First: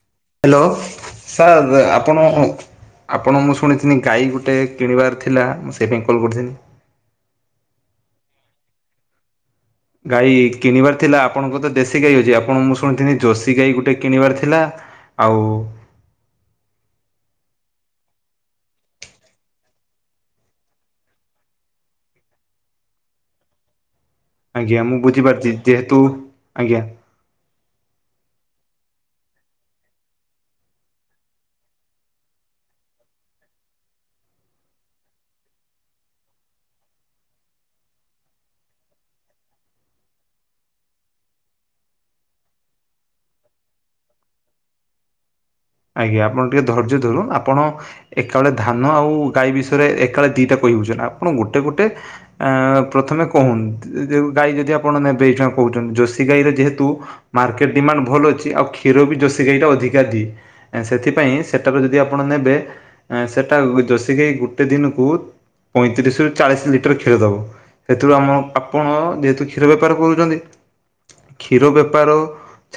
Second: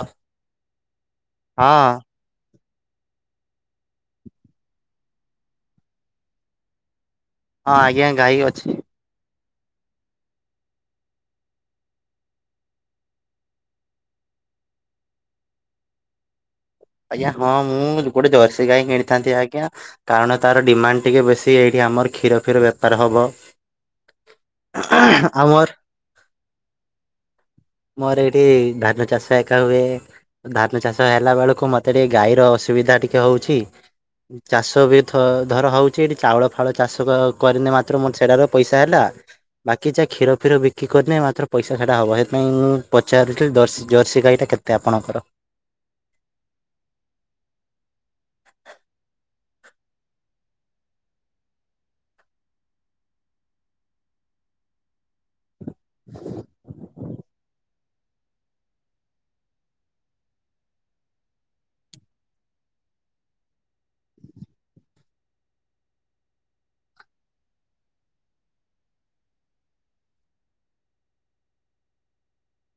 ହ hello sir ଆପଣ ଆପଣ ମୁଁ ଶୁଣିଥିଲି ଗାଈ ଗୋଟେ କିଣିବାର ଥିଲା ମୁଁ ସେଇପାଇଁ କଲ୍ କରିଥିଲି? ହଁ ଆଜ୍ଞାା ଗାଇ ଅଛି। ଗାଈ କିଣିବାର ଥିଲା ଆପଣଙ୍କ ତ ଦେଶୀ ଗାଈ ଅଛି ଆପଣ ମୁଁ ଶୁଣିଥିଲି ଜୋଶୀ ଗାଈ ଗୋଟେ କିଣିବାର ଥିଲା। ଆଉ ଆଜ୍ଞା ହଁ ମୁଁ ଗୋଟେ ଜରସି ଗାଈ କିଣିଥାନ୍ତି ଆଜ୍ଞା। କାରଣ ତାର ଡିମାଣ୍ଡ ଟିକେ ବେଶୀ ଏଇଠି ଆମର କ୍ଷୀର ଫୀର ବେପାର ହବ। ଆଜ୍ଞା ମୁଁ ବୁଝିପାରୁଛି ଆମର ଯେହେତୁ ଆଜ୍ଞା ମୋର ଏଇଠି ଧାନ ଚାଷ ଏକା ହୁଏ। ଧାନ ଚାଷ ହେଲା ବେଳକୁ ମତେ ଟିକେ ଗାଈର ଅସୁବିଧା ଟିକେ ହଉଛି। ଚାଷ ବି ଧ ଧର ହେଉଛି ଏଠି ଚାଉଳ ଫାଳ ଚାଷ କରିନେ ମାତ୍ର ମୋର ସେଟାର ପଇସା ହେଲା। ବାକି ଜାହା କ୍ଷୀର ଫିର ବିକ କରିନି ମାତ୍ର ପଇସା ସେଟା ହେବ ହେ ମୁଁ ପଚାରୁଥିଲି ଜର୍ସି ଜର୍ସି ଗାଈଟା କେତେ ଆପଣଙ୍କର? ଆଜ୍ଞା ଆପଣ ଟିକେ ଧୈର୍ଯ୍ୟ ଧରୁ ଆପଣ ଏକାବେଳେ ଧାନ ଆଉ ଗାଈ ବିଷୟରେ ଏକାବେଳେ ଦିଟା କହିବଉଛ ନା ଆପଣ ଗୋଟେ ଗୋଟେ ଆ ପ୍ରଥମେ କହୁନ ଗାଈ ଯଦି ଆପଣ ନେବେ ଏଇ କହୁଛନ୍ତି ଜୋଷୀ ଗାଈର ଯେହେତୁ ମାର୍କେଟ ଡିମାଣ୍ଡ ଭଲ ଅଛି ଆଉ କ୍ଷୀର ବି ଜୋଷୀ ଗାଈଟା ଅଧିକା ଦିଏ। ସେଥିପାଇଁ ସେଟାରୁ ଯଦି ଆପଣ ନେବେ ସେଟା ଜୋଷଗାଇ ଗୋଟେ ଦିନକୁ ପଇଁତିରିଶରୁ ଚାଳିଶ ଲିଟର କ୍ଷୀର ଦେବ। ସେଥିରୁ ଆମ ଆପଣ ଯେହେତୁ କ୍ଷୀର ବେପାର କରୁଛନ୍ତି। କ୍ଷୀର ବେପାର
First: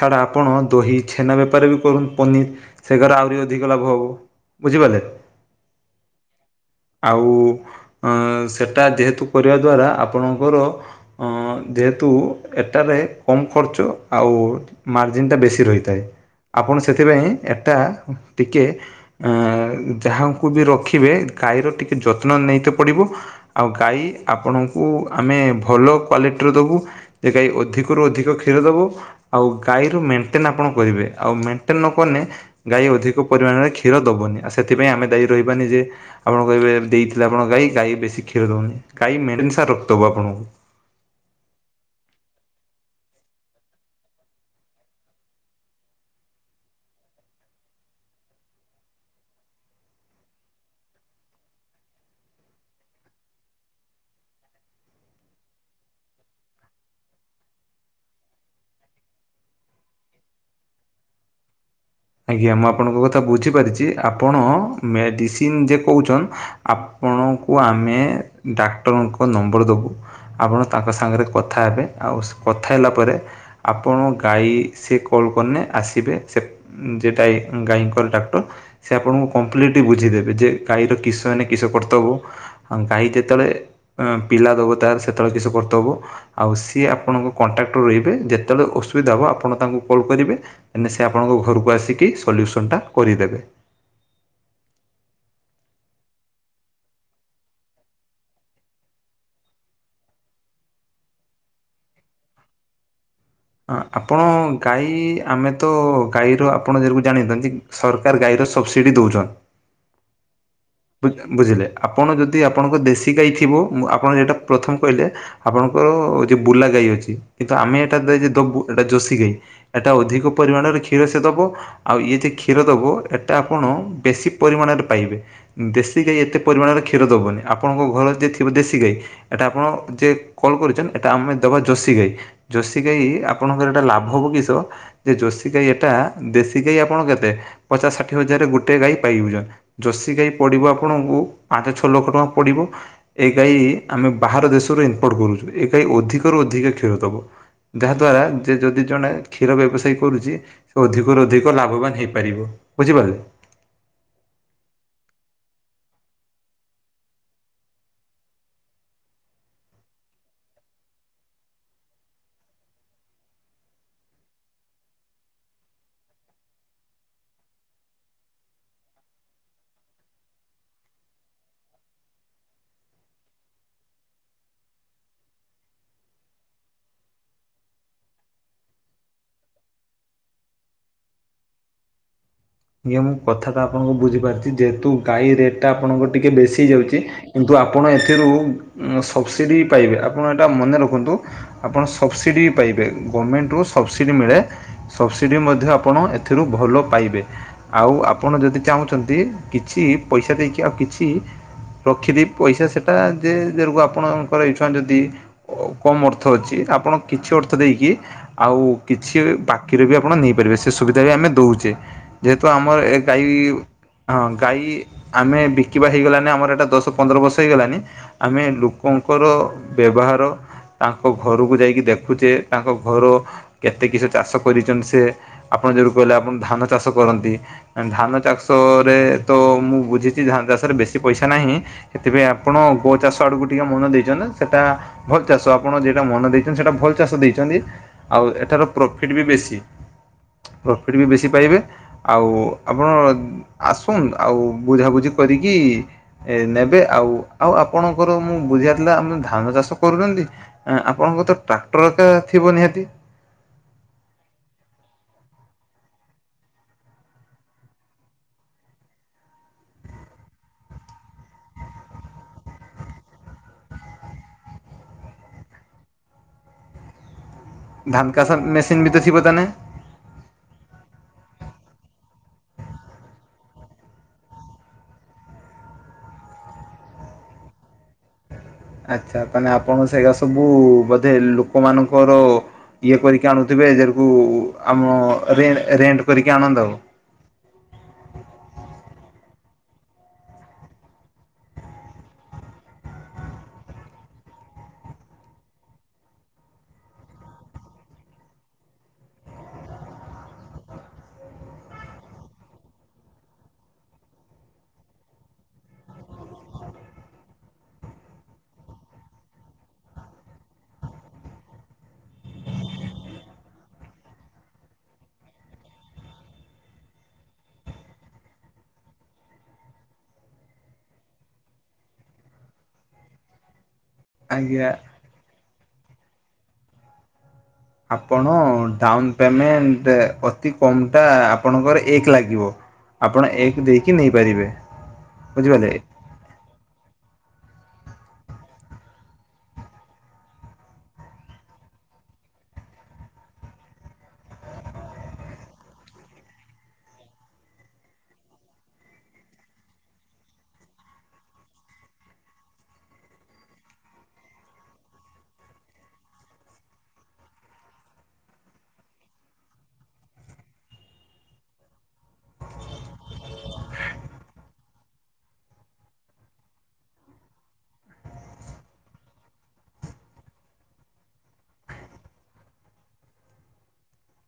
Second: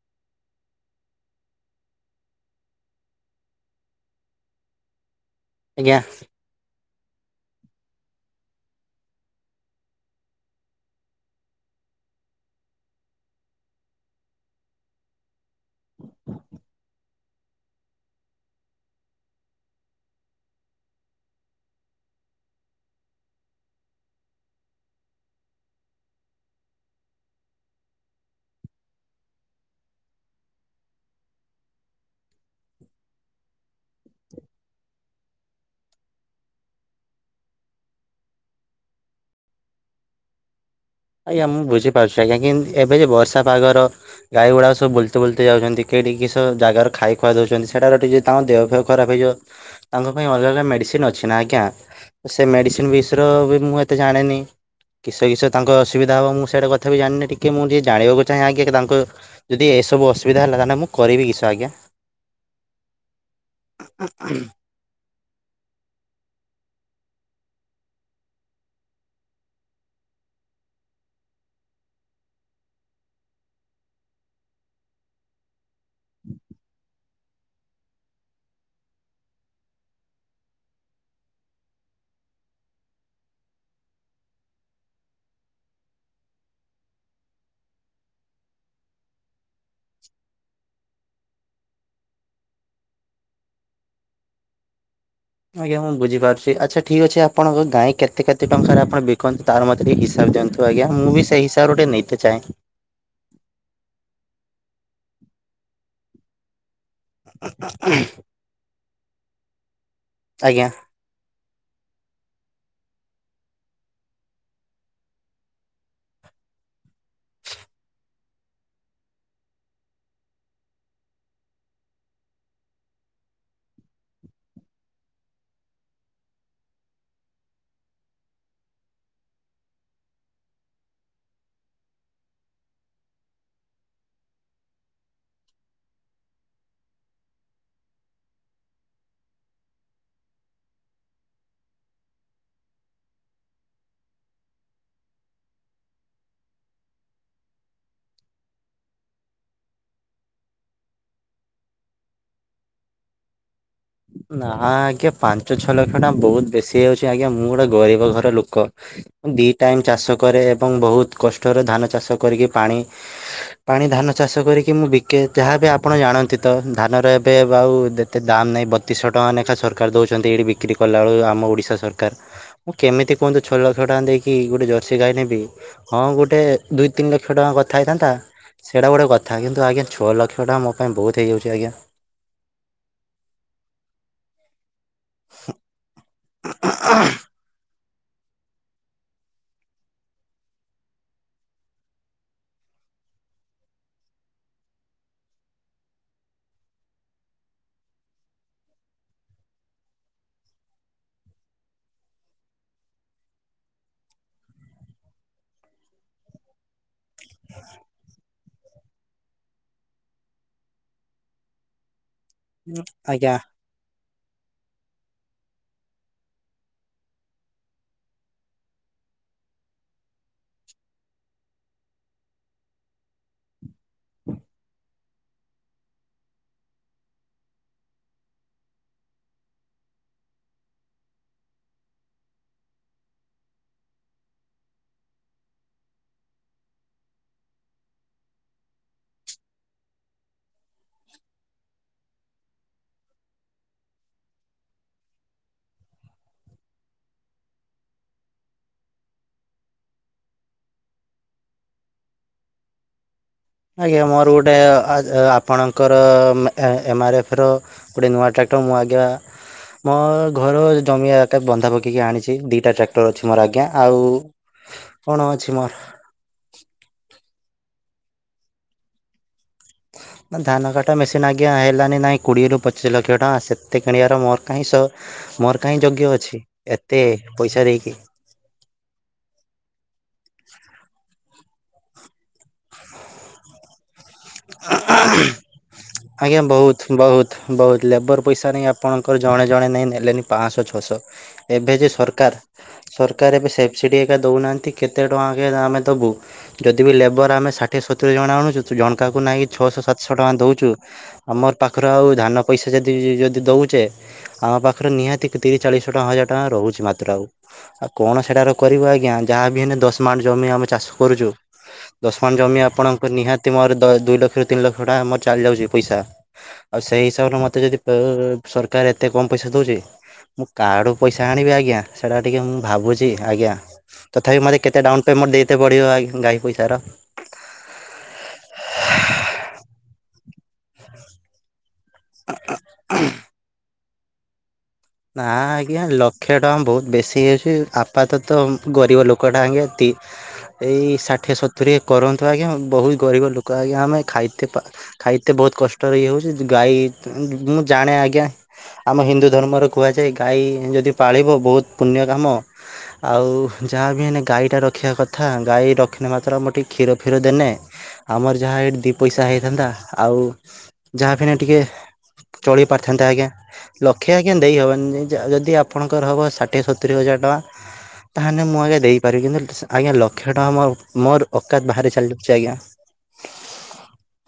ଛାଡ଼ା ଆପଣ ଦହି ଛେନା ବେପାର ବି କରନ୍ତୁ ପନିର୍ ସେ ଘାରେ ଆହୁରି ଅଧିକ ଲାଭ ହେବ ବୁଝିପାରିଲେ। ଆଜ୍ଞା ଆଉ ଅ ସେଟା ଯେହେତୁ କରିବା ଦ୍ଵାରା ଆପଣଙ୍କର ଅଁ ଯେହେତୁ ଏଟାରେ କମ୍ ଖର୍ଚ୍ଚ ଆଉ ମାର୍ଜିନ୍ଟା ବେଶୀ ରହିଥାଏ ଆପଣ ସେଥିପାଇଁ ଏଟା ଟିକେ ଅ ଯାହାକୁ ବି ରଖିବେ ଗାଈର ଟିକେ ଯତ୍ନ ନେଇତ ପଡିବ। ଆଉ ଗାଈ ଆପଣଙ୍କୁ ଆମେ ଭଲ କ୍ଵାଲିଟିର ଦେବୁ। ଏକାଈ ଅଧିକରୁ ଅଧିକ କ୍ଷୀର ଦେବ। ଆଉ ଗାଈରୁ ମେଣ୍ଟେନ ଆପଣ କରିବେ ଆଉ ମେଣ୍ଟେନ ନ କନେ ଗାଈ ଅଧିକ ପରିମାଣରେ କ୍ଷୀର ଦେବନି ଆଉ ସେଥିପାଇଁ ଆମେ ଦାୟୀ ରହିବାନି ଯେ ଆପଣ କହିବେ ଦେଇଥିଲେ ଆପଣ ଗାଈ ଗାଈ ବେଶୀ କ୍ଷୀର ଦଉନି ଗାଈ ମେଡିନ ସାର ରକ୍ତ ହବ ଆପଣଙ୍କୁ। ଆଜ୍ଞା ମୁଁ ବୁଝିପାରୁଛି ଆଜ୍ଞା କି ଏବେ ଯେ ବର୍ଷା ପାଗର ଗାଈ ଗୁଡା ସବୁ ବୁଲତ ବୁଲତ ଯାଉଛନ୍ତି କେହିଠିକି କିସ ଜାଗାରୁ ଖାଇ ଖୁଆ ଦଉଛନ୍ତି ସେଟାର ଟିକେ ତାଙ୍କ ଦେହ ଫେହ ଖରାପ ହେଇଯିବ ତାଙ୍କ ପାଇଁ ଅଲଗା ଅଲଗା ମେଡ଼ିସିନ ଅଛି ନା ଆଜ୍ଞା। ସେ ମେଡିସିନ ବିଷର ବି ମୁଁ ଏତେ ଜାଣିନି କିସ କିସ ତାଙ୍କ ଅସୁବିଧା ହେବ ମୁ ସେଇଟା କଥା ବି ଜାଣିନି ଟିକେ ମୁଁ ଟିକେ ଜାଣିବାକୁ ଚାହେଁ ଆଜ୍ଞା ତାଙ୍କୁ ଯଦି ଏସବୁ ଅସୁବିଧା ହେଲା ତାେଲେ ମୁଁ କରିବି କିସ ଆଜ୍ଞା? ଆଜ୍ଞା ମୁଁ ଆପଣଙ୍କ କଥା ବୁଝିପାରିଛି ଆପଣ ମେଡ଼ିସିନ ଯେ କହୁଛନ୍ ଆପଣଙ୍କୁ ଆମେ ଡାକ୍ତରଙ୍କ ନମ୍ବର ଦେବୁ। ଆପଣ ତାଙ୍କ ସାଙ୍ଗରେ କଥା ହେବେ ଆଉ କଥା ହେଲା ପରେ ଆପଣ ଗାଈ ସେ କଲ୍ କରିନେ ଆସିବେ ସେ ଯେଟା ଗାଈଙ୍କର ଡାକ୍ଟର ସେ ଆପଣଙ୍କୁ କମ୍ପ୍ଲିଟଲି ବୁଝିଦେବେ ଯେ ଗାଈର କିଶ ହେନ କିସ କର୍ତ୍ତବ୍ୟ ଆ ଗାଈ ଯେତେବେଳେ ପିଲା ଦବ ତାର ସେତେବେଳେ କିଛି କର୍ତବ। ଆଉ ସିଏ ଆପଣଙ୍କ କଣ୍ଟାକ୍ଟରୁ ରହିବେ ଯେତେବେଳେ ଅସୁବିଧା ହେବ ଆପଣ ତାଙ୍କୁ କଲ୍ କରିବେ। ସେ ଆପଣଙ୍କ ଘରକୁ ଆସିକି ସଲ୍ୟୁସନ ଟା କରିଦେବେ। ଆଜ୍ଞା ମୁଁ ବୁଝିପାରୁଛି ଆଚ୍ଛା ଠିକ୍ ଅଛି ଆପଣଙ୍କ ଗାଈ କେତେ କେତେ ଟଙ୍କାରେ ଆପଣ ବିକନ୍ତି ତାର ମୋତ ଟିକ ହିସାବ ଦିଅନ୍ତୁ। ଆଜ୍ଞା ମୁଁ ବି ସେଇ ହିସାବରେ ଟିକେ ନେଇେତେ ଚାହେଁ। ହ ଆପଣ ଗାଈ ଆମେ ତ ଗାଈର ଆପଣ ଯକୁ ଜାଣିଥାନ୍ତି ସରକାର ଗାଈର ସବସିଡ଼ି ଦେଉଛନ୍ ଆଜ୍ଞା। ବୁଝି ବୁଝିଲେ ଆପଣ ଯଦି ଆପଣଙ୍କ ଦେଶୀ ଗାଈ ଥିବ ମୁଁ ଆପଣ ଯେଟା ପ୍ରଥମେ କହିଲେ। ଆପଣଙ୍କର ଯିଏ ବୁଲା ଗାଈ ଅଛି କିନ୍ତୁ ଆମେ ଏଟା ଦବୁ ଏଟା ଯୋଶୀ ଗାଈ। ଏଟା ଅଧିକ ପରିମାଣରେ କ୍ଷୀର ସେ ଦବ। ଆଉ ଇଏ ଯେ କ୍ଷୀର ଦବ ଏଟା ଆପଣ ବେଶୀ ପରିମାଣରେ ପାଇବେ। ଦେଶୀ ଗାଈ ଏତେ ପରିମାଣର କ୍ଷୀର ଦବନି ଆପଣଙ୍କ ଘର ଯେ ଥିବ ଦେଶୀ ଗାଈ। ଏଟା ଆପଣ ଯେ କଲ୍ କରିଛନ୍ତି ଏଟା ଆମେ ଦବା ଜୋସି ଗାଈ। ଯୋଶୀ ଗାଈ ଆପଣଙ୍କର ଏଟା ଲାଭ ହେବ କିିସ। ଯେ ଯୋଶୀ ଗାଈ ଏଟା ଦେଶୀ ଗାଈ ଆପଣ କେତେ ପଚାଶ ଷାଠିଏ ହଜାରରେ ଗୋଟେ ଗାଈ ପାଇବେ। ଯୋଶୀ ଗାଈ ପଡିବ ଆପଣଙ୍କୁ ପାଞ୍ଚ ଛଅ ଲକ୍ଷ ଟଙ୍କା ପଡିବ। ଏ ଗାଈ ଆମେ ବାହାର ଦେଶରୁ ଇନପୋର୍ଟ କରୁଛୁ ଏ ଗାଈ ଅଧିକରୁ ଅଧିକ କ୍ଷୀର ଦବ। ଯାହାଦ୍ୱାରା ଯେ ଯଦି ଜଣେ କ୍ଷୀର ବ୍ୟବସାୟୀ କରୁଚି ସେ ଅଧିକରୁ ଅଧିକ ଲାଭବାନ ହେଇପାରିବ ବୁଝିପାରିଲେ। ନା ଆଜ୍ଞା ପାଞ୍ଚ ଛଅ ଲକ୍ଷ ଟଙ୍କା ବହୁତ ବେଶୀ ହୋଇ ଯାଉଛି ଆଜ୍ଞା ମୁଁ ଗୋଟେ ଗରିବ ଘର ଲୋକ। ଦି ଟାଇମ ଚାଷ କରେ ଏବଂ ବହୁତ କଷ୍ଟରେ ଧାନ ଚାଷ କରିକି ପାଣି ପାଣି ଧାନ ଚାଷ କରିକି ମୁଁ ବିକେ ଯାହା ବି ଆପଣ ଜାଣନ୍ତି ତ ଧାନର ଏବେ ଆଉ ଏତେ ଦାମ୍ ନାହିଁ ବତିଶହ ଟଙ୍କା ଲେଖା ସରକାର ଦେଉଛନ୍ତି ଏଇଠି ବିକ୍ରି କଲାବେଳୁ ଆମ ଓଡ଼ିଶା ସରକାର। ମୁଁ କେମିତି କୁହନ୍ତୁ ଛଅ ଲକ୍ଷ ଟଙ୍କା ଦେଇକି ଗୋଟେ ଜର୍ସି ଗାଈ ନେବି। ହଁ ଗୋଟେ ଦୁଇ ତିନି ଲକ୍ଷ ଟଙ୍କା କଥା ହେଇଥାନ୍ତା। ସେଇଟା ଗୋଟେ କଥା କିନ୍ତୁ ଆଜ୍ଞା ଛଅ ଲକ୍ଷ ଟଙ୍କା ମୋ ପାଇଁ ବୋହୁତ୍ ହେଇଯାଉଛି ଆଜ୍ଞା। ଆଜ୍ଞା ମୁଁ କଥା ତ ଆପଣଙ୍କୁ ବୁଝିପାରୁଛି ଯେହେତୁ ଗାଈ ରେଟ୍ ଟା ଆପଣଙ୍କ ଟିକେ ବେଶୀ ହେଇଯାଉଛି। କିନ୍ତୁ ଆପଣ ଏଥିରୁ ସପ୍ସିଡ଼ି ପାଇବେ ଆପଣ ଏଇଟା ମନେ ରଖନ୍ତୁ। ଆପଣ ସବସିଡି ପାଇବେ ଗଭର୍ଣ୍ଣମେଣ୍ଟରୁ ସବସିଡି ମିଳେ ସବସିଡି ମଧ୍ୟ ଆପଣ ଏଥିରୁ ଭଲ ପାଇବେ। ଆଉ ଆପଣ ଯଦି ଚାହୁଁଛନ୍ତି କିଛି ପଇସା ଦେଇକି ଆଉ କିଛି ରଖିବେ ପଇସା ସେଟା ଯେ ଆପଣଙ୍କର ଇଚ୍ଛା ଯଦି କମ୍ ଅର୍ଥ ଅଛି ଆପଣ କିଛି ଅର୍ଥ ଦେଇକି ଆଉ କିଛି ବାକିରେ ବି ଆପଣ ନେଇପାରିବେ ସେ ସୁବିଧା ବି ଆମେ ଦଉଚେ। ଯେହେତୁ ଆମର ଏ ଗାଈ ଆଜ୍ଞା ହଁ ଗାଈ ଆମେ ବିକିବା ହେଇଗଲାନି ଆମର ଏଇଟା ଦଶ ପନ୍ଦର ବର୍ଷ ହେଇଗଲାଣିି। ଆମେ ଲୋକଙ୍କର ବ୍ୟବହାର ତାଙ୍କ ଘରକୁ ଯାଇକି ଦେଖୁଛଚେ ତାଙ୍କ ଘର କେତେ କିଛି ଚାଷ କରିଛନ୍ତି ସେ ଆପଣ ଯୋଉ କହିଲେ ଆପଣ ଧାନ ଚାଷ କରନ୍ତି। ଧାନ ଚାଷରେ ତ ମୁଁ ବୁଝିଛି ଧାନ ଚାଷରେ ବେଶୀ ପଇସା ନାହିଁ। ସେଥିପାଇଁ ଆପଣ ଗୋ ଚାଷ ଆଡକୁ ଟିକେ ମନ ଦେଇଛନ୍ତି ସେଟା ଭଲ ଚାଷ ଆପଣ ଯନା ମନ ଦେଇଛନ୍ତି ସେଇଟା ଭଲ ଚାଷ ଦେଇଛନ୍ତି। ଆଉ ଏଠାର ପ୍ରଫିଡ୍ ବି ବେଶୀ ପ୍ରଫିଡ୍ ବି ବେଶୀ ପାଇବେ। ଆଉ ଆପଣ ଆସନ୍ତୁ ଆଉ ବୁଝାବୁଝି କରିକି ଏ ନେବେ ଆଉ ଆଉ ଆପଣଙ୍କର ମୁଁ ବୁଝିପାରୁଥିଲା ଆମ ଧାନ ଚାଷ କରୁଛନ୍ତି ଆପଣଙ୍କ ତ ଟ୍ରାକ୍ଟର ଏକା ଥିବ ନିହାତି? ଆଜ୍ଞା ମୋର ଗୋଟେ ଆପଣଙ୍କର ଏମଆର୍ ଏଫ ର ଗୋଟେ ନୂଆ ଟ୍ରାକ୍ଟର ମୁଁ ଆଜ୍ଞା ମୋ-ଅ-ଅ ଘର ଜମି ଏକା ବନ୍ଧା ପକେଇକି ଆଣିଛି, ଦିଇଟା ଟ୍ରାକ୍ଟର ଅଛି ମୋର ଆଜ୍ଞା ଆଉ କଣ ଅଛି ମୋର। ଧାନ କାସାର ମେସିନ୍ ବି ତ ଥିବ ତାହେନେ? ନା ଧାନ କାଟା ମେସିନ୍ ଆଜ୍ଞା ହେଲାନି, ନାଇଁ କୋଡ଼ିଏରୁ ପଚିଶ ଲକ୍ଷ ଟଙ୍କା ସେତେ କିଣିବାର ମୋର କାହିଁ ସ ମୋର କାହିଁ ଯୋଗ୍ୟ ଅଛି ଏତେ ପଇସା ଦେଇକି। ଆଚ୍ଛା ତାହେଲେ ଆପଣ ସେଇରା ସବୁ ବୋଧେ ଲୋକମାନଙ୍କର ଇଏ କରିକି କି ଆଣୁଥିବେ ଏଜରକୁ ଆମ ରେଣ୍ଟ୍, ରେଣ୍ଟ୍ କରିକି ଆଜ୍ଞା ଆଣନ୍ତ୍ ଆଉ। ବହୁତ ବହୁତ ବହୁତ ଲେବର ପଇସା ନେଇ ଆପଣଙ୍କର ଜଣେ ଜଣେ ନେଇଁ ନେଲେନି ପାଁଶହ ଛଅଶହ। ଏବେ ଯେ ସରକାର ସରକାର ଏବେ ସେବସିଡି ଏକା ଦଉନାହାନ୍ତି କେତେ ଟଙ୍କା ଏକେ ଆମେ ଦବୁ। ଯଦି ବି ଲେବର ଆମେ ଷାଠିଏ ସତୁରି ଜଣ ଆଣୁଛୁ ତ ଜଣକାକୁ ନାଇଁକି ଛଅଶହ ସାତଶହ ଟଙ୍କା ଦଉଛୁ। ଆମର ପାଖର ଆଉ ଧାନ ପଇସା ଯଦି ଯଦି ଦଉଛେ ଆମ ପାଖରେ ନିହାତି ତିରିଶ ଚାଳିଶ ଶହ‌ ହଜାର ଟଙ୍କା ରହୁଛି ମାତ୍ର ଆଉ ଆଉ କଣ ସେଟାର କରିବୁ ଆଜ୍ଞା ଯାହା ବି ହେନେ ଦଶ ମାଣ୍ଟ ଜମି ଆମେ ଚାଷ କରୁଛୁ। ଦଶ ମାଣ ଜମି ଆପଣଙ୍କର ନିହାତି ମୋର ଦ ଦୁଇ ଲକ୍ଷରୁ ତିନି ଲକ୍ଷ ଟଙ୍କା ମୋର ଚାଲି ଯାଉଛି ପଇସା। ଆଉ ସେଇ ହିସାବରେ ମତେ ଯଦି ଅ-ଅ-ଅ ସରକାର ଏତେ କମ୍ ପଇସା ଦଉଛି ମୁଁ କାର୍ଡୁ ପଇସା ଆଣିବି ଆଜ୍ଞା ସେଟା ଟିକେ ମୁଁ ଭାବୁଛି, ଆଜ୍ଞା। ତଥାପି ମୋତେ ଆଜ୍ଞା। କେତେ ଡାଉନ ପେମଣ୍ଟ ଦେଇତେ ପଡିବ ଆଗେ ଗାଈ ପଇସାର? ଆପଣ ଡାଉନ ପେମେଣ୍ଟ ଅତି କମଟା ଆପଣଙ୍କର ଏ ଏକ ଲାଗିବ ଆପଣ ଏକ ଦେଇକି ନେଇପାରିବେ। ନା ବୁଝିପାରିଲେ ଆଜ୍ଞା ଲ କ୍ଷେ ଟଙ୍କା ବହୁତ ବେଶୀ ହେଇଯାଉଛି ଆପାତତଃ ଗରିବ ଲୋକଟା ଆଜ୍ଞା ଏତି ଏଇ ଷାଠିଏ ସତୁରି କରନ୍ତୁ ଆଜ୍ଞା ବହୁତ ଗରିବ ଲୋକ ଆଜ୍ଞା ଆମେ ଖାଇତେ ପା ଖାଇତେ ବହୁତ କଷ୍ଟରେ ଇଏ ହଉଛି ଗାଈ ମୁଁ ଜାଣେ ଆଜ୍ଞା ଆମ ହିନ୍ଦୁ ଧର୍ମର କୁହାଯାଏ ଗାଈ ଯଦି ପାଳିବ ବହୁତ ପୁଣ୍ୟ କାମ। ଆଉ ଯାହା ବି ହେନେ ଗାଈଟା ରଖିବା କଥା ଗାଈ ରଖିନେ ମାତ୍ର ଆମ ଟିକେ କ୍ଷୀର ଫୀର ଦେନେ ଆମର ଯାହା ଏଇଠି ଦି ପଇସା ହେଇଥାନ୍ତା, ଆଉ ଯାହା ଫେଣେ ଟିକେ ଚଳି ପାରଥାନ୍ତା ଆଜ୍ଞା, ଲକ୍ଷେ ଆଜ୍ଞା [inaudible] ଦେଇ ହବନି ଯ-ଯ-ଯଦି ଆପଣଙ୍କର ହେବ ଷାଠିଏ ସତୁରି ହଜାର ଟଙ୍କା ତାହେଲେ ମୁଁ ଆଜ୍ଞା ଦେଇପାରିବି, କିନ୍ତୁ ସା ଆଜ୍ଞା ଲକ୍ଷେ ଟଙ୍କା ମୋର-ମୋର ଔକାତ ବାହାରେ ଚାଲିଯାଉଛି ଆଜ୍ଞା।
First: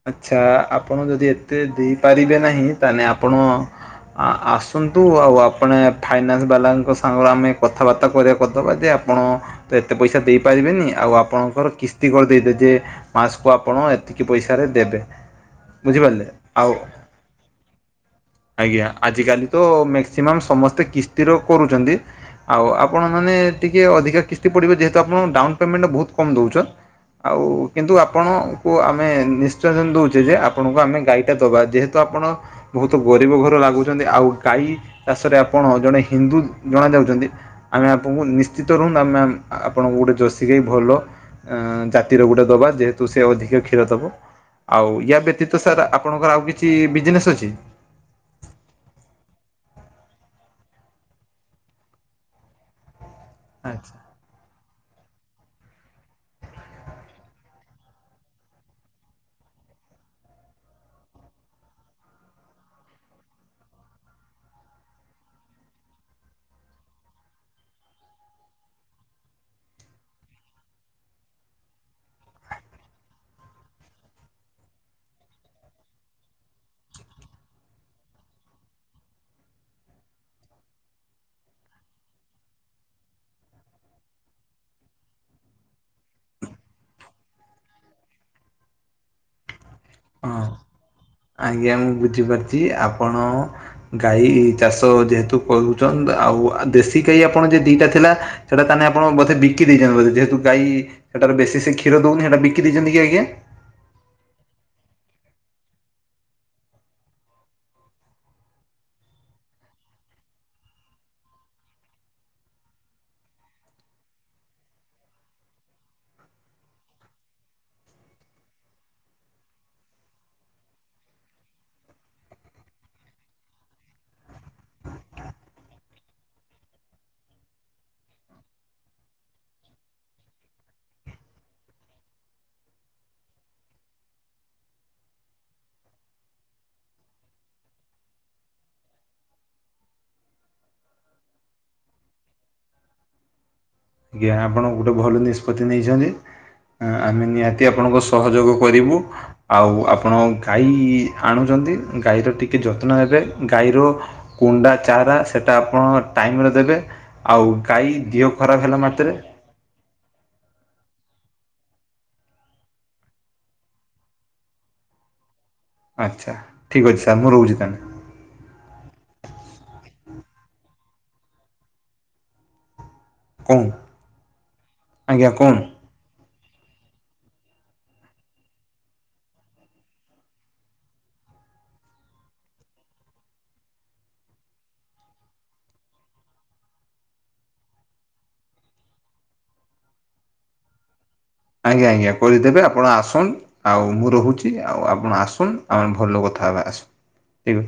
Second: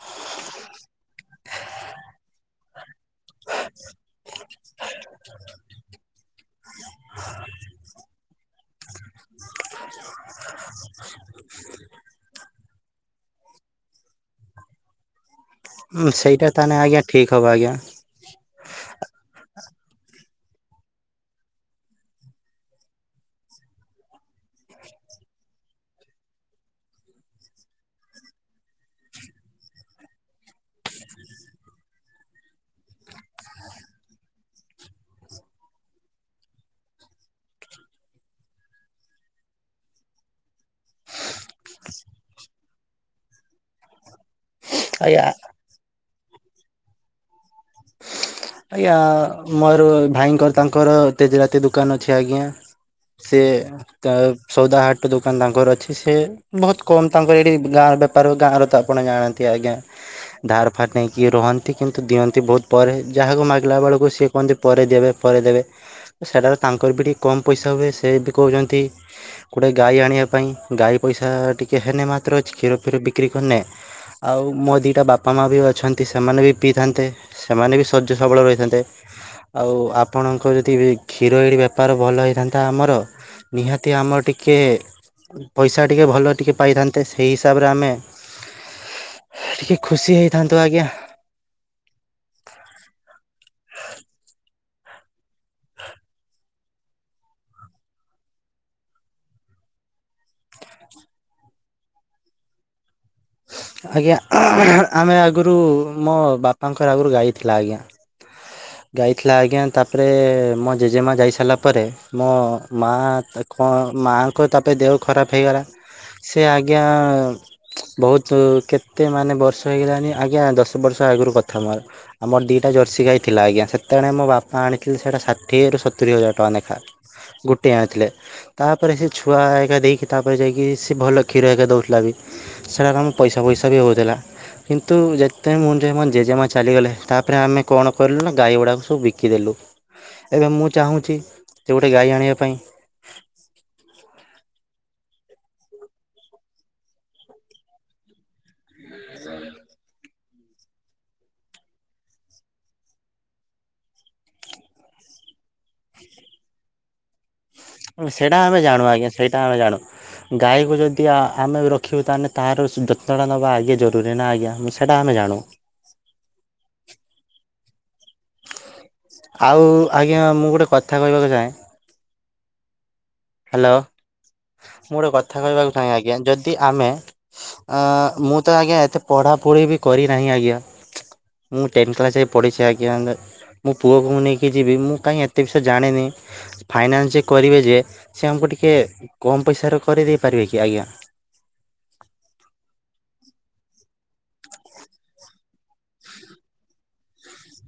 ଆଚ୍ଛା ଆପଣ ଯଦି ଏତେ ଦେଇପାରିବେ ନାହିଁ ତାହେଲେ ଆପଣ-ଅ-ଅ ଆ-ଆ-ଆସ୍ ଆସନ୍ତୁ ଆଉ ଆପଣ ଫାଇନାନ୍ସ ବାଲାଙ୍କ ସାଙ୍ଗରେ ଆମେ କଥାବାର୍ତ୍ତା କରେଇ କରିଦବା ଯେ ଆପଣ ତ ଏତେ ପଇସା ଦେଇପାରିବେନି ଆଉ ଆପଣଙ୍କର କିସ୍ତି କରିଦେଇଦେ ଯେ ମାସ୍ କୁ ଆପଣ ଏତିକି ପଇସା [inaudible] ରେ ଦେବେ। ହୁଁ ସେଇଟା ଆଉ ତାହେଲେ ଆଜ୍ଞା ଠିକ୍ ହବ ଆଜ୍ଞା। ଆଜ୍ଞା ଆଜିକାଲି ତ ମ୍ୟାକ୍ସିମମ୍ ସମସ୍ତେ କିସ୍ତିର କରୁଛନ୍ତି। ଆଉ ଆପଣମାନେ ଟିକେ ଅଧିକା କିସ୍ତି ପଡିବ ଯେହେତୁ ଆପଣ ଡାଉନ ପେମେଣ୍ଟ ବହୁତ କମ୍ ଦଉଛ। ଆଉ କିନ୍ତୁ ଆପଣଙ୍କୁ ଆମେ ନିଶ୍ଚସନ ଦଉଛେ ଯେ ଆପଣଙ୍କୁ ଆମେ ଗାଈଟା ଦବା ଯେହେତୁ ଆପଣ ବହୁତ ଗରିବ ଘର ଲାଗୁଛନ୍ତି ଆଉ ଗାଈ ଚାଷରେ ଆପଣ ଜଣେ ହିନ୍ଦୁ ଜଣା ଯାଉଛନ୍ତି। ଆମେ ଆପଣଙ୍କୁ ନିଶ୍ଚିତ ରୁହନ୍ତୁ ଆମେ-ଆମ୍ ଆପଣଙ୍କୁ ଗୋଟେ ଜର୍ସି ଗାଈ ଭଲ ଅଁ-ଅଁ ଜାତିର ଗୋଟେ ଦବା ଯେହେତୁ ସେ ଅଧିକ କ୍ଷୀର ଦବ ଆଉ ୟା ଆଜ୍ଞା। ବ୍ୟତୀତ ସାର୍ ଆପ୍ ଆପଣଙ୍କର ଆଉ କିଛି ବିଜିନେସ୍ ଅଛି? ଆଜ୍ଞା ମୋର ଭାଇଙ୍କର ତାଙ୍କର ତେଜରାତି ଦୋକାନ ଅଛି ଆଜ୍ଞା। ସେ ଆଚ୍ଛା। ତା ସଉଦା ହାଟ ଦୋକାନ ତାଙ୍କର ଅଛି, ସେ ବହୁତ କମ୍ ତାଙ୍କର ଏଇଠି ଗାଁର ବେପାର ଗାଁ ର ତ ଆପଣ ଜାଣନ୍ତି ଆଜ୍ଞା ଧାର ଫାରେ ନେଇକି ରହନ୍ତି କିନ୍ତୁ ଦିଅନ୍ତି ବହୁତ ପରେ ଯାହାକୁ ମାଗିଲା ବେଳକୁ ସିଏ କୁହନ୍ତି ପରେ ଦେବେ ପରେ ଦେବେ ସେଟାରେ ତାଙ୍କର ବି ଟିକିଏ କମ୍ ପଇସା ହୁଏ ସେ ବି କହୁଛନ୍ତି ଗୋଟେ ଗାଈ ଆଣିବା ପାଇଁ ଗାଈ ପଇସା ଟିକେ ହେନେ ମାତ୍ର କ୍ଷୀର ଫିର ବିକ୍ରି କରିନେ ଆଉ ମୋ ଦିଟା ବାପା ମା ବି ଅଛନ୍ତି ସେମାନେ ବି ପିଇଥାନ୍ତେ ସେମାନେ ବି ଶଜ୍ୟ ସବଳ ରହିଥାନ୍ତେ ଆଉ ଆପଣଙ୍କ ଯଦି କ୍ଷୀର ଏଠି ବେପାର ଭଲ ହେଇଥାନ୍ତା ଆମର ନିହାତି ଆମର ଟିକେ ପଇସା ଟିକେ ଭଲ ଟିକେ ପାଇଥାନ୍ତେ ସେଇ ହିସାବରେ ଆମେ ଖୁସି ହଁ ହେଇଥାନ୍ତୁ ଆଜ୍ଞା ଆଜ୍ଞା ମୁଁ ବୁଝିପାରୁଛି ଆପଣ ଗାଈ ଚାଷ ଯେହେତୁ କରୁଛନ୍ ଆଉ ଦେଶୀ ଗଈ ଆପଣ ଯେ ଦିଟା ଥିଲା ସେଟା ତାହେଲେ ଆପଣ ବଧେ ବିକି ଦେଇଛନ୍ତି ବଧେ ଯେହେତୁ ଗାଈ ସେଟାରେ ବେଶୀ ସେ କ୍ଷୀର ଦଉନି ସେଟା ବିକି ଦେଇଛନ୍ତି କି ଆଜ୍ଞା ଆଜ୍ଞା ଆମେ ଆଗରୁ ମୋ ବାପାଙ୍କର ଆଗରୁ ଗାଇଥିଲା ଆଜ୍ଞା ଯାଇଥିଲା ଆଜ୍ଞା ତାପରେ ମୋ ଜେଜେ ମା ଯାଇସାରିଲା ପରେ ମୋ ମା କଣ ମାଆଙ୍କ ତାପରେ ଦେହ ଖରାପ୍ ହେଇଗଲା ସେ ଆଜ୍ଞା ବହୁତ କେତେ ମାନେ ବର୍ଷ ହେଇଗଲାଣିି ଆଜ୍ଞା ଦଶ ବର୍ଷ ଆଗରୁ କଥା ଆମର ଦିଟା ଜର୍ସିୀ ଗାଇ ଥିଲା ଆଜ୍ଞା ସେତେବେଳେ ମୋ ବାପା ଆଣିଥିଲେ ସେଇଟା ଷାଠିଏରୁ ସତୁୁରରି ହଜାର ଟଙ୍କା ଲେଖା ଗୋଟିଏ ଆଣିଥିଲେ ତାପରେ ସେ ଛୁଆ ଘରିକା ଦେଇକି ତାପରେ ଯାଇକି ସେ ଭଲ କ୍ଷୀର ଏକା ଦଉଥିଲା ବି ସେଟାରେ ଆମ ପଇସା ଫଇସା ବି ହଉଥିଲା କିନ୍ତୁ ଯେତେବେଳେ ମୁଁ ଜେଜେ ମା ଚାଲିଗଲେ ତାପରେ ଆମେ କଣ କଣ କଲୁ ନା ଗାଈ ଗୁଡ଼ାକ ସବୁ ବିକିଦେଲୁ ଏବେ ମୁଁ ଚାହୁଁଛି ସେ ଗୋଟେ ଗାଈ ଆଣିବା ପାଇଁ ଆଜ୍ଞା ଆପଣ ଗୋଟେ ଭଲ ନିଷ୍ପତ୍ତି ନେଇଛନ୍ତି ଆମେ ନିହାତି ଆପଣଙ୍କ ସହଯୋଗ କରିବୁ ଆଉ ଆପଣ ଗାଈ ଆଣୁଛନ୍ତି ଗାଈର ଟିକେ ଯତ୍ନ ନେବେ ଗାଈର କୁଣ୍ଡା ଚାରା ସେଟା ଆପଣ ଟାଇମିରେ ଦେବେ ଆଉ ଗାଈ ସେଇଟା ଆମେ ଜାଣୁ ଆଜ୍ଞା ସେଇଟା ଆମେ ଜାଣୁ ହ ଗାଈକୁ ଯଦି ଆମେ ରଖିବୁ ତାହେଲେ ତାର ଯତ୍ନା ନେବା ଆଗେ ଜରୁରୀ ନା ଆଜ୍ଞା ସେଇଟା ଆମେ ଜାଣୁ ଆଚ୍ଛା ଠିକ୍ ଅଛି ସାର୍ ମୁଁ ରହୁଛି ତାହେଲେ ଆଉ ଆଜ୍ଞା ମୁଁ ଗୋଟେ କଥା କହିବାକୁ ଚାହେଁ କହୁନ୍ ହ୍ୟାଲୋ ମୁଁ ଗୋଟେ ଆଜ୍ଞା କଥା କହୁନ୍ କହିବାକୁ ଚାହହିଁ ଆଜ୍ଞା ଯଦି ଆମେ ଅ ମୁଁ ତ ଆଜ୍ଞା ଏତେ ପଢ଼ାପଢ଼ି ବି କରିନାହିଁ ଆଜ୍ଞା ମୁଁ ଟେନ୍ କ୍ଲାସ୍ର ଯାଏ ପଢ଼ିଛି ଆଜ୍ଞା ମୋ ପୁଅ ନେଇକି ଯିବି ମୁଁ କାହିଁ ଏତେ ବିଷୟ ଜାଣିନି ଫାଇନାନ୍ସ କରିବେ ଯେ ସେ ଆମକୁ ଟିକେ କମ୍ ପଇସାରେ କରିଦେଇ ପାରିବେ କି ଆଜ୍ଞା ଆଜ୍ଞା ଆଜ୍ଞା କରିଦେବେ ଆପଣ ଆସନ୍ତୁ ଆଉ ମୁଁ ରହୁଛି ଆଉ ଆପଣ ଆସନ୍ତୁ ଆମ ଭଲ କଥା ହେବା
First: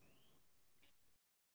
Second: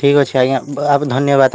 ଠିକ୍ ଅଛି ଆଜ୍ଞା ଧନ୍ୟବାଦ୍